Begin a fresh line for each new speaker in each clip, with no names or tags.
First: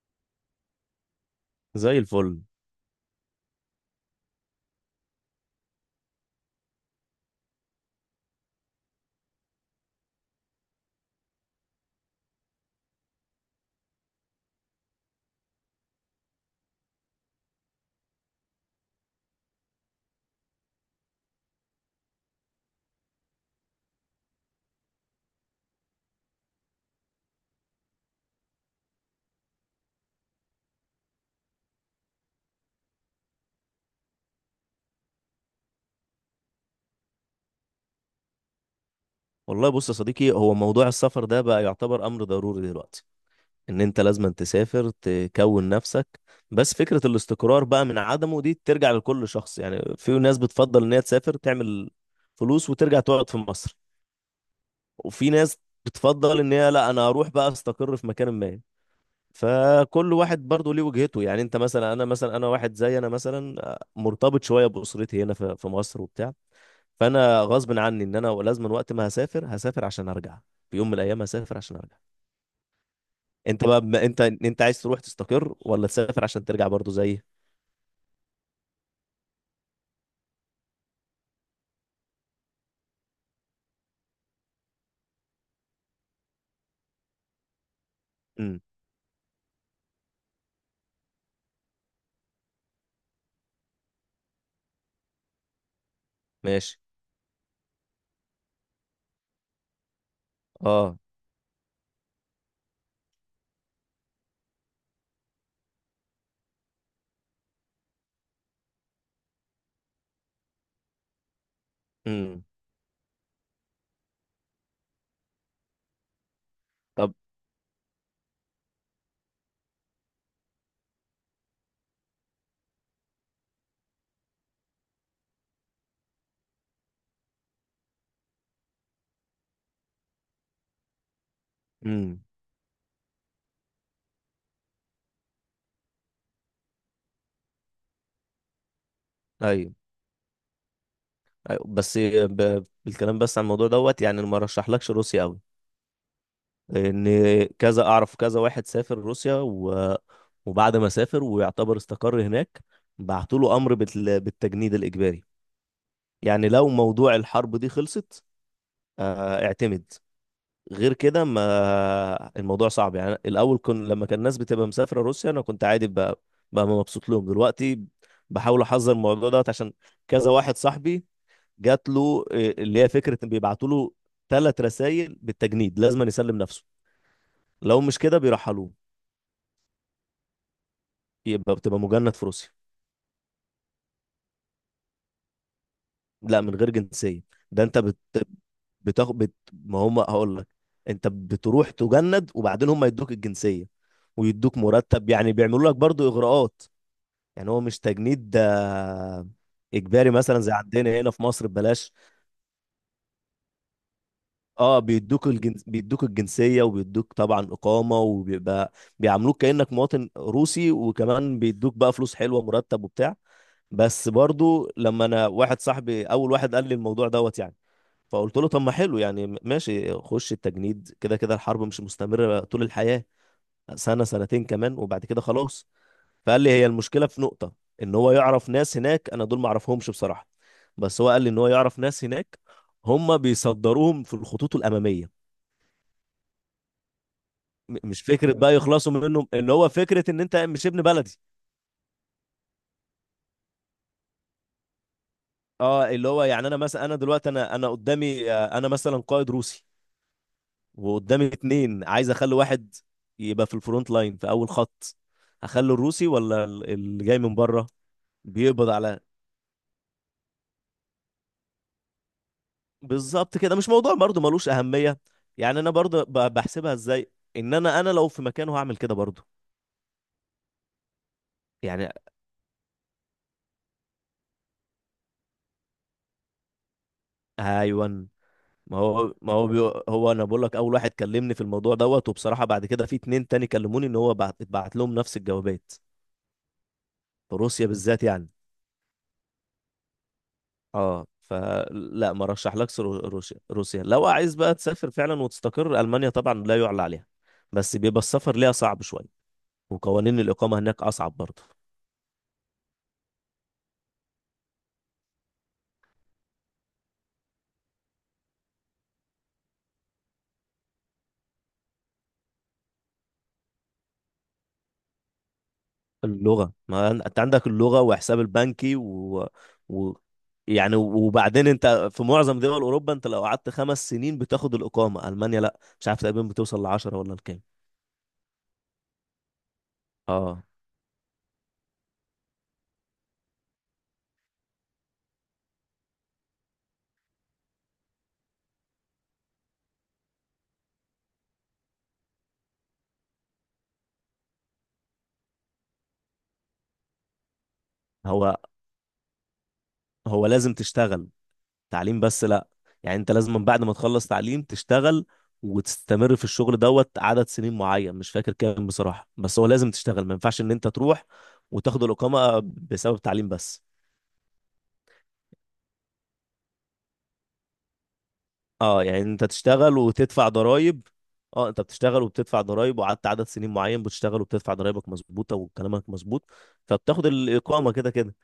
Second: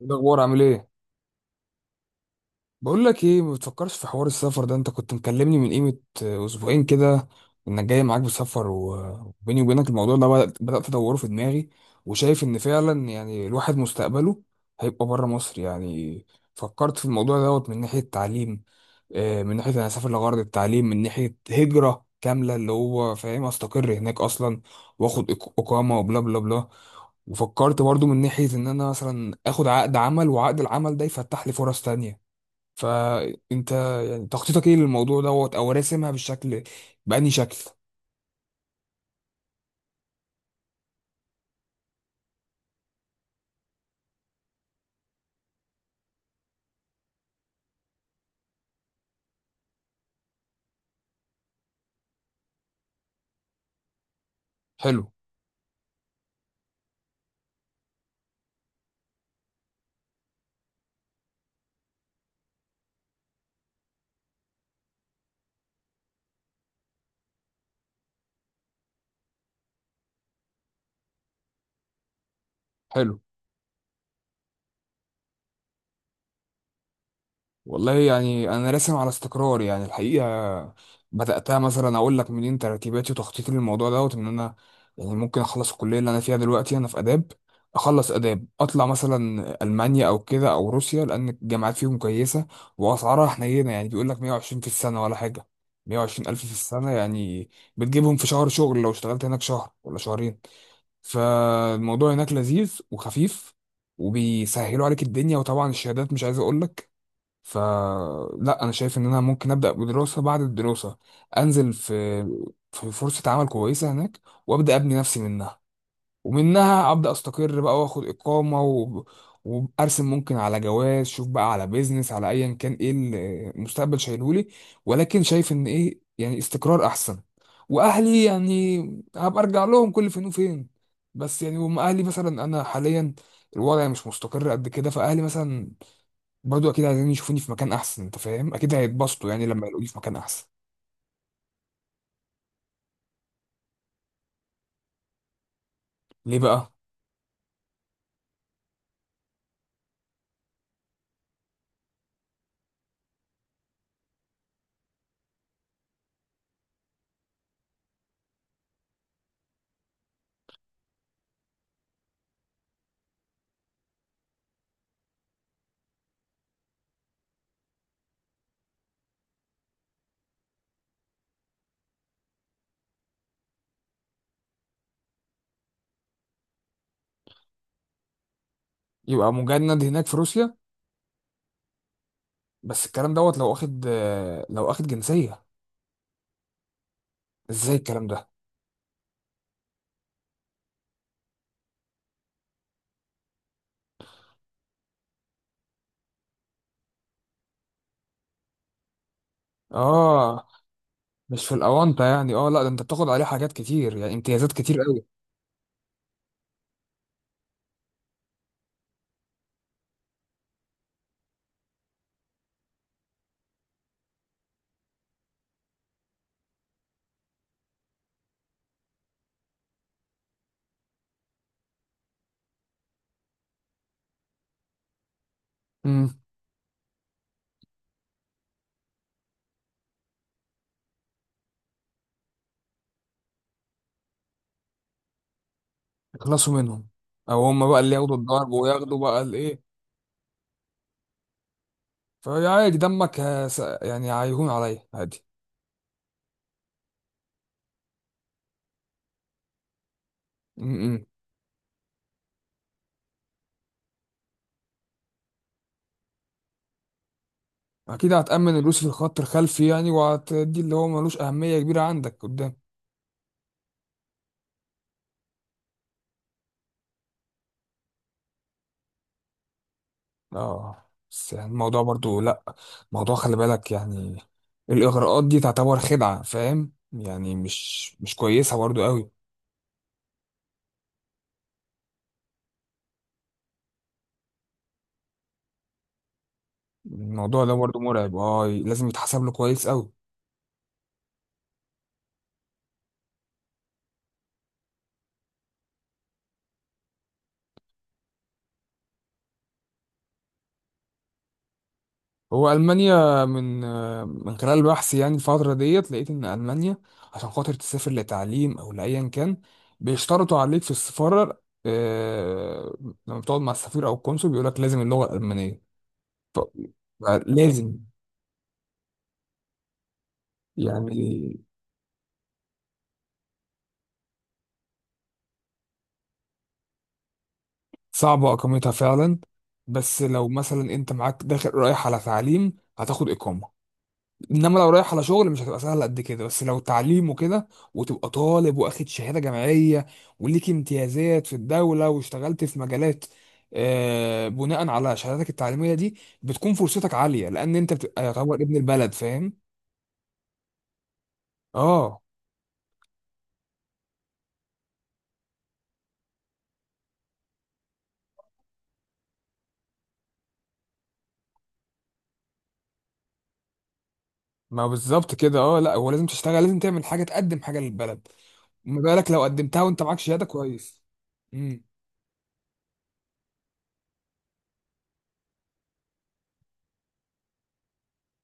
إيه الاخبار؟ عامل ايه؟
زي الفل.
بقول لك ايه، ما بتفكرش في حوار السفر ده؟ انت كنت مكلمني من قيمة اسبوعين كده انك جاي معاك بسفر وبيني وبينك الموضوع ده بدأت ادوره في دماغي، وشايف ان فعلا يعني الواحد مستقبله هيبقى بره مصر يعني. فكرت في الموضوع دوت من ناحية تعليم، من ناحية انا هسافر لغرض التعليم، من ناحية هجرة كاملة اللي هو فاهم استقر هناك اصلا، واخد اقامة وبلا بلا بلا. وفكرت برضو من ناحية ان انا مثلا اخد عقد عمل وعقد العمل ده يفتح لي فرص تانية. فانت يعني تخطيطك ايه للموضوع دوت، او راسمها بالشكل بأني شكل؟
والله بص يا صديقي، هو موضوع السفر ده بقى يعتبر أمر ضروري دلوقتي. إن أنت لازم تسافر تكون نفسك. بس فكرة الاستقرار بقى من عدمه دي ترجع لكل شخص. يعني في ناس بتفضل إن هي تسافر تعمل فلوس وترجع تقعد في مصر.
حلو،
وفي ناس بتفضل إن هي لا، أنا أروح بقى أستقر في مكان ما. فكل واحد برضه ليه وجهته. يعني أنت مثلا، أنا مثلا، أنا واحد زي، أنا مثلا مرتبط شوية بأسرتي هنا في مصر وبتاع. فانا غصب عني ان انا لازم، وقت ما هسافر هسافر عشان ارجع. في يوم من الايام هسافر عشان ارجع.
حلو.
انت بقى، بما انت عايز تروح تستقر ولا تسافر عشان ترجع برضو زي.
والله يعني انا راسم على استقرار يعني الحقيقه. بدأتها مثلا اقول لك منين، ترتيباتي وتخطيطي للموضوع دوت ان انا يعني ممكن اخلص الكليه اللي انا فيها دلوقتي، انا في اداب، اخلص اداب
امم.
اطلع مثلا المانيا او كده او روسيا لان الجامعات فيهم كويسه واسعارها حنينه، يعني بيقول لك 120 في السنه ولا حاجه، 120 الف في
ماشي.
السنه يعني، بتجيبهم في شهر شغل لو اشتغلت هناك شهر ولا شهرين.
اه.
فالموضوع هناك لذيذ وخفيف وبيسهلوا عليك الدنيا، وطبعا الشهادات مش عايز اقول لك. فلا انا شايف ان انا ممكن ابدا بدراسه، بعد الدراسه انزل في
امم.
في فرصه عمل كويسه هناك، وابدا ابني نفسي منها، ومنها ابدا
طب.
استقر بقى واخد اقامه و... وارسم ممكن على جواز، شوف بقى على بيزنس، على ايا كان ايه المستقبل شايلهولي. ولكن شايف ان ايه يعني استقرار احسن. واهلي يعني هبقى ارجع لهم كل فين وفين. بس يعني هم اهلي
امم.
مثلا، انا حاليا الوضع مش مستقر قد كده، فاهلي مثلا برضو اكيد عايزين يشوفوني في مكان احسن. انت فاهم، اكيد هيتبسطوا يعني لما
ايوه،
يلاقوني في مكان احسن.
ايوه. بس بالكلام، بس عن الموضوع دوت، يعني ما رشحلكش روسيا قوي.
ليه بقى؟
ان كذا اعرف، كذا واحد سافر روسيا وبعد ما سافر ويعتبر استقر هناك بعتوا له امر بالتجنيد الاجباري. يعني لو موضوع الحرب دي خلصت، اعتمد. غير كده ما الموضوع صعب. يعني الاول لما كان الناس بتبقى مسافره روسيا انا كنت عادي بقى، بقى مبسوط لهم دلوقتي. بحاول احذر الموضوع دوت عشان كذا واحد صاحبي جات له اللي هي فكره ان بيبعتوا له ثلاث رسائل بالتجنيد لازم يسلم نفسه. لو مش كده بيرحلوه.
يبقى مجند هناك في روسيا؟
يبقى بتبقى مجند في روسيا.
بس الكلام دوت لو واخد، لو واخد جنسية.
لا، من غير جنسيه. ده
ازاي
انت
الكلام ده؟
بتاخد، ما هم هقول لك. انت بتروح تجند وبعدين هم يدوك الجنسيه ويدوك مرتب، يعني بيعملوا لك برضو اغراءات. يعني هو مش تجنيد ده اجباري مثلا
اه،
زي عندنا هنا في
مش
مصر
في
ببلاش.
الاونطه يعني. اه، لا ده انت بتاخد عليه حاجات كتير يعني، امتيازات كتير
اه،
قوي.
بيدوك الجنسيه وبيدوك طبعا اقامه وبيبقى بيعاملوك كانك مواطن روسي، وكمان بيدوك بقى فلوس حلوه، مرتب وبتاع. بس برضو لما انا واحد صاحبي اول واحد قال لي الموضوع دوت يعني فقلت له، طب ما حلو يعني، ماشي خش التجنيد، كده كده الحرب مش مستمره طول الحياه، سنه سنتين كمان وبعد كده خلاص.
امم.
فقال لي هي المشكله في نقطه. ان هو يعرف ناس هناك، انا دول ما اعرفهمش بصراحه. بس هو قال لي ان هو يعرف ناس هناك هم بيصدروهم في الخطوط الاماميه.
يخلصوا منهم، او هم بقى اللي
مش
ياخدوا
فكره
الضرب
بقى يخلصوا
وياخدوا بقى
منهم، اللي
الايه.
هو فكره ان انت مش ابن بلدي.
فهي عادي، دمك يعني هيهون عليا عادي.
اه، اللي هو يعني، انا مثلا، انا دلوقتي، انا قدامي، انا مثلا قائد روسي
امم.
وقدامي اتنين عايز اخلي واحد يبقى في الفرونت لاين في اول خط، هخلي الروسي ولا اللي جاي من بره؟
اكيد هتأمن
بيقبض
الروسي في
على،
الخط الخلفي يعني، وهتدي اللي هو ملوش اهميه كبيره عندك قدام.
بالظبط كده. مش موضوع برضو ملوش أهمية. يعني أنا برضو بحسبها إزاي، إن أنا لو في مكانه هعمل كده برضو.
اه. بس يعني الموضوع
يعني.
برضو لا، الموضوع خلي بالك يعني، الاغراءات دي تعتبر خدعه، فاهم يعني،
أيوة.
مش كويسه
ما
برضو قوي.
هو ما هو هو أنا بقول لك، أول واحد كلمني في الموضوع دوت وبصراحة بعد كده في اتنين تاني كلموني، إن هو اتبعت لهم نفس الجوابات. في
الموضوع ده
روسيا
برضه
بالذات
مرعب،
يعني.
اه لازم يتحسب له كويس قوي.
أه، فلا ما رشحلكش روسيا. لو عايز بقى تسافر فعلا وتستقر، ألمانيا طبعا لا يعلى عليها. بس بيبقى السفر ليها صعب شوية، وقوانين الإقامة هناك أصعب برضو.
هو المانيا من من خلال بحثي يعني الفتره ديت، لقيت ان المانيا عشان خاطر تسافر لتعليم او لايا كان بيشترطوا عليك في السفاره، لما بتقعد مع السفير او القنصل بيقول لك لازم اللغه الالمانيه.
اللغة. ما انت عندك
لازم،
اللغة، وحساب البنكي و... يعني
يعني
وبعدين انت في معظم دول اوروبا انت لو قعدت 5 سنين بتاخد الاقامة. المانيا لا، مش عارف، تقريبا بتوصل لـ10 ولا لكام.
صعبه اقامتها فعلا. بس لو
اه،
مثلا انت معاك داخل رايح على تعليم هتاخد اقامه، انما لو رايح على شغل مش هتبقى سهله قد كده. بس لو تعليم وكده وتبقى طالب واخد شهاده جامعيه، وليك امتيازات في الدوله، واشتغلت في مجالات بناء على شهادتك التعليميه دي، بتكون فرصتك عاليه لان انت بتبقى يعتبر
هو
ابن البلد، فاهم.
هو لازم تشتغل،
اه.
تعليم بس لا. يعني انت لازم من بعد ما تخلص تعليم تشتغل وتستمر في الشغل دوت عدد سنين معين، مش فاكر كام بصراحة. بس هو لازم تشتغل، ما ينفعش ان انت تروح وتاخد الاقامة بسبب تعليم بس.
ما بالظبط كده، اه لا هو لازم تشتغل، لازم تعمل حاجه، تقدم حاجه للبلد. ما
اه، يعني
بالك لو
انت
قدمتها
تشتغل
وانت معاك شهاده
وتدفع
كويس.
ضرائب. اه، انت
امم.
بتشتغل وبتدفع ضرائب، وقعدت عدد سنين معين بتشتغل وبتدفع ضرائبك مظبوطه وكلامك مظبوط، فبتاخد الاقامه كده كده.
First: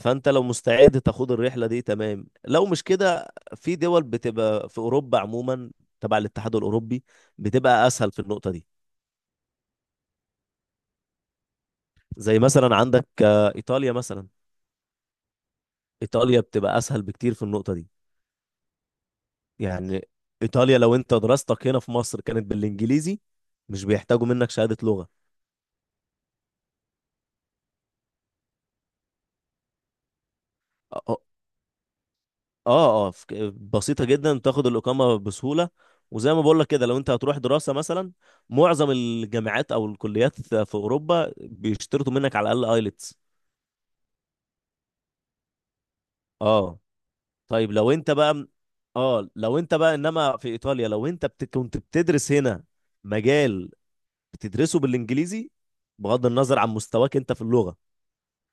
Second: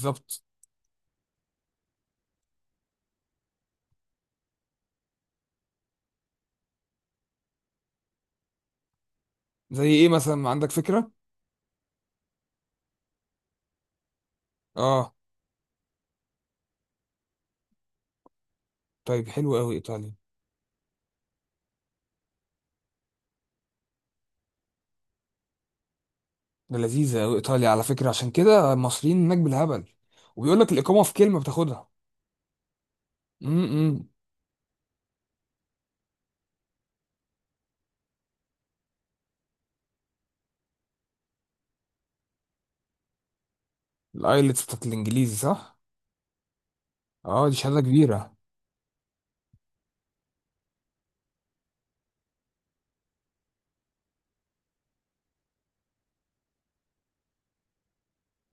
فانت لو مستعد تاخد الرحله دي، تمام. لو مش كده، في دول بتبقى في اوروبا عموما تبع الاتحاد الاوروبي بتبقى اسهل في النقطه دي.
زي ايه مثلا، عندك فكره؟
زي مثلا عندك، ايطاليا مثلا.
اه.
ايطاليا بتبقى اسهل بكتير في النقطه دي.
طيب حلو قوي
يعني
ايطاليا.
ايطاليا لو انت دراستك هنا في مصر كانت بالانجليزي، مش بيحتاجوا منك شهاده لغه.
ده لذيذة أوي إيطاليا على فكرة، عشان كده المصريين هناك بالهبل، وبيقول لك الإقامة في كلمة بتاخدها.
اه، اه، بسيطة
امم.
جدا تاخد الإقامة بسهولة. وزي ما بقول لك كده، لو انت هتروح دراسة مثلا، معظم الجامعات او الكليات في اوروبا بيشترطوا منك على الاقل ايلتس.
الآيلتس بتاعت الإنجليزي، صح؟
اه
أه دي
طيب،
شهادة
لو انت
كبيرة.
بقى، اه لو انت بقى، انما في ايطاليا لو انت كنت بتدرس هنا مجال بتدرسه بالانجليزي، بغض النظر عن مستواك انت في اللغة.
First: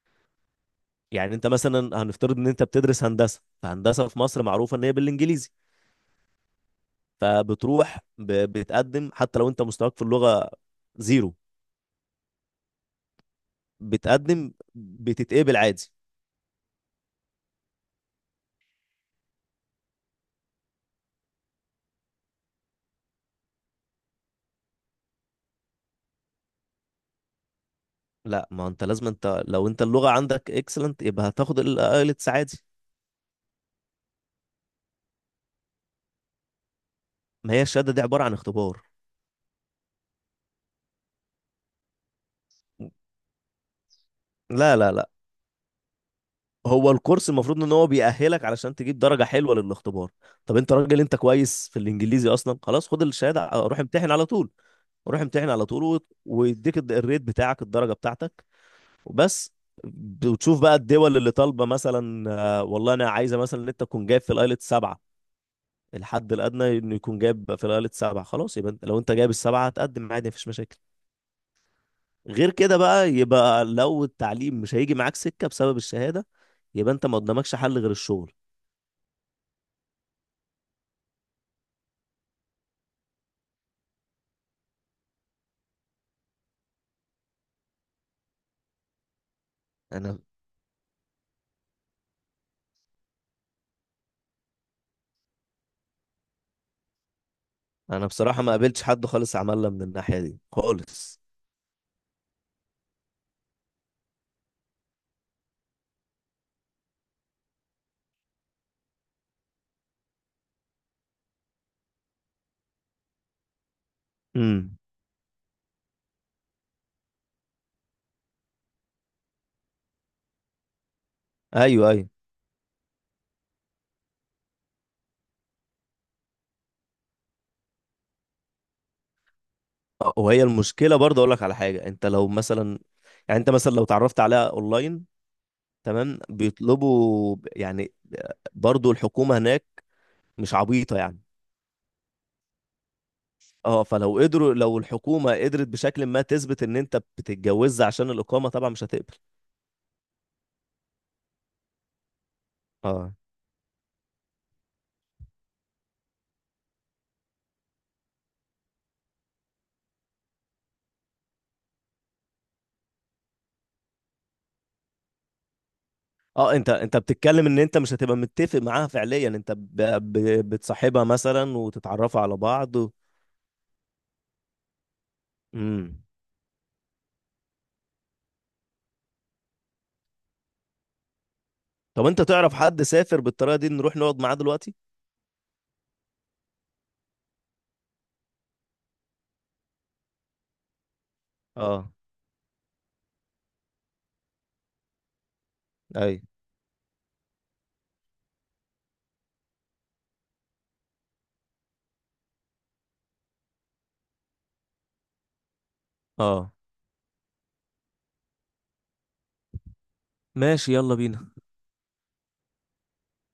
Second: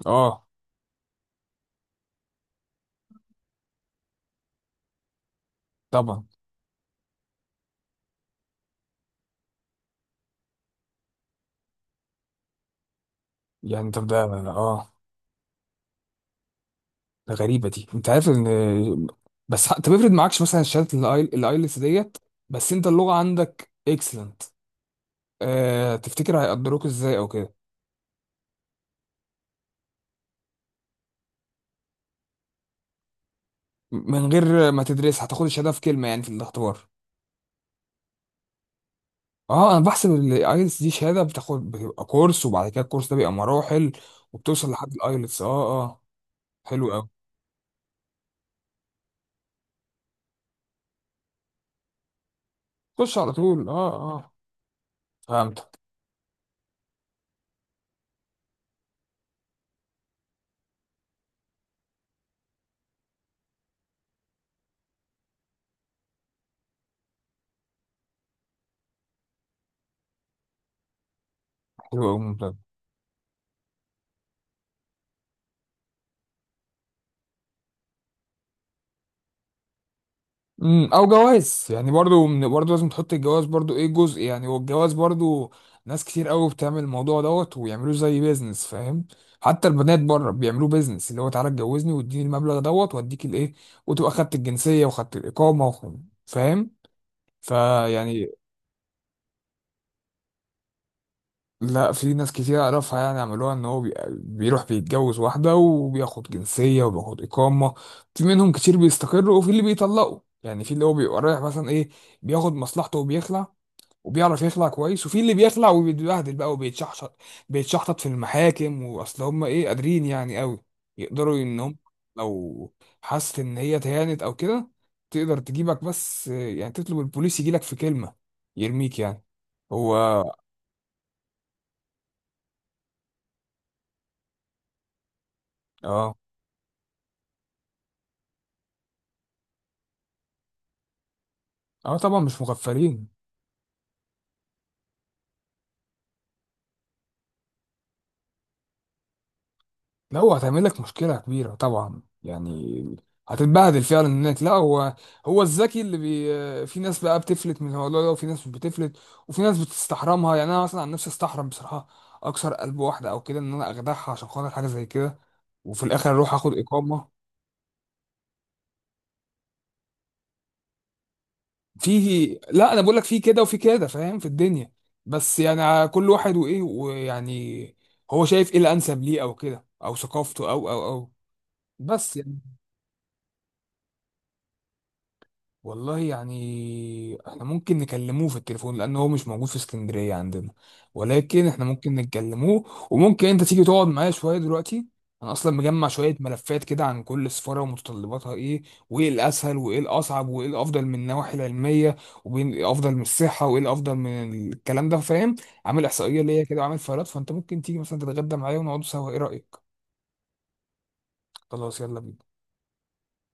أه
يعني انت مثلا، هنفترض ان انت بتدرس هندسة، فهندسة في مصر معروفة ان هي بالانجليزي،
طبعا.
فبتروح بتقدم حتى لو انت مستواك في اللغة 0.
يعني طب ده
بتقدم،
أه،
بتتقبل عادي.
ده غريبة دي. أنت عارف إن، بس أنت بيفرض معكش مثلا شهادة الآيلتس ديت، بس أنت اللغة عندك إكسلنت. أه تفتكر هيقدروك إزاي أو كده؟
لا، ما انت لازم، انت لو اللغة عندك اكسلنت يبقى هتاخد الايلتس عادي.
من غير ما تدرس هتاخد الشهادة في كلمة يعني، في الاختبار.
ما هي الشهادة دي عبارة عن اختبار.
اه انا بحسب الايلتس دي شهاده بتاخد، بتبقى كورس وبعد كده الكورس ده بيبقى مراحل، وبتوصل
لا، لا،
لحد
لا،
الايلتس، اه اه.
هو
حلو قوي.
الكورس المفروض ان هو بيأهلك علشان تجيب درجة حلوة للاختبار. طب انت راجل، انت كويس في الانجليزي اصلا، خلاص خد
خش على
الشهادة
طول،
روح امتحن
اه
على
اه.
طول. روح امتحن على
فهمت.
طول ويديك الريت بتاعك، الدرجة بتاعتك، وبس. بتشوف بقى الدول اللي طالبه مثلا، والله انا عايزه مثلا ان انت تكون جايب في الايلت 7. الحد الادنى انه يكون جايب في الايلت 7، خلاص يبقى لو انت جايب الـ7 هتقدم عادي مفيش مشاكل.
حلو قوي،
غير
ممتاز.
كده بقى، يبقى لو التعليم مش هيجي معاك سكه بسبب الشهاده، يبقى انت ما قدامكش حل غير الشغل.
امم. او جواز يعني برضو، من برضو لازم تحط الجواز برضو، ايه، جزء يعني. والجواز برضو ناس كتير قوي بتعمل الموضوع دوت ويعملوه زي بيزنس، فاهم. حتى البنات
انا
بره بيعملوه بيزنس، اللي هو تعالى اتجوزني واديني المبلغ دوت واديك الايه، وتبقى خدت الجنسيه وخدت الاقامه فاهم.
انا
فيعني،
بصراحه ما قابلتش حد خالص عملنا من الناحيه دي خالص.
لا، في ناس كتير اعرفها يعني عملوها، ان هو بيروح بيتجوز واحده وبياخد جنسيه وبياخد اقامه. في منهم كتير بيستقروا، وفي اللي بيطلقوا يعني، في اللي هو بيبقى رايح مثلا ايه، بياخد مصلحته وبيخلع، وبيعرف يخلع
امم.
كويس. وفي اللي بيخلع وبيتبهدل بقى وبيتشحشط، بيتشحطط في المحاكم، واصل هم ايه، قادرين يعني قوي يقدروا ان هم
ايوه، ايوه.
لو حست ان هي تهانت او كده، تقدر تجيبك، بس يعني تطلب البوليس يجيلك في كلمه، يرميك يعني. هو
وهي المشكله برضه، اقول لك على حاجه، انت لو مثلا، يعني انت مثلا لو اتعرفت عليها اونلاين،
اه.
تمام، بيطلبوا يعني، برضو الحكومة هناك مش عبيطة يعني.
اه طبعا، مش مغفلين.
اه، فلو قدروا، لو الحكومة قدرت بشكل ما تثبت ان انت بتتجوزها عشان الإقامة، طبعا مش هتقبل.
لا هو هتعمل لك مشكله كبيره طبعا يعني،
اه،
هتتبهدل فعلا هناك. لا هو، هو الذكي اللي بي، في ناس بقى بتفلت من الموضوع ده وفي ناس مش بتفلت. وفي ناس بتستحرمها يعني، انا مثلا عن نفسي استحرم بصراحه اكسر قلب واحده او كده، ان انا اخدعها عشان خاطر حاجه زي كده وفي الاخر اروح اخد
اه، انت
اقامه.
بتتكلم ان انت مش هتبقى متفق معاها فعليا، انت ب... بتصاحبها مثلا
في،
وتتعرفوا على
لا
بعض
انا بقول لك في كده وفي كده، فاهم، في الدنيا. بس يعني على
امم.
كل واحد وايه ويعني هو شايف ايه الانسب ليه او كده، او ثقافته او
طب
بس.
انت تعرف حد سافر بالطريقة دي نروح نقعد معاه دلوقتي؟
والله يعني احنا ممكن نكلموه في التليفون، لان هو مش موجود في اسكندرية عندنا، ولكن احنا
اه.
ممكن نكلموه. وممكن انت تيجي تقعد معايا شوية دلوقتي، انا اصلا مجمع شوية
اي.
ملفات كده عن كل سفارة ومتطلباتها ايه، وايه الاسهل وايه الاصعب، وايه الافضل من النواحي العلمية، وايه الافضل من الصحة، وايه الافضل من الكلام ده، فاهم. عامل احصائية ليا
اه.
كده وعامل فايلات. فانت ممكن تيجي مثلا تتغدى معايا ونقعدوا سوا، ايه رأيك؟
ماشي، يلا بينا.
خلاص يلا بينا.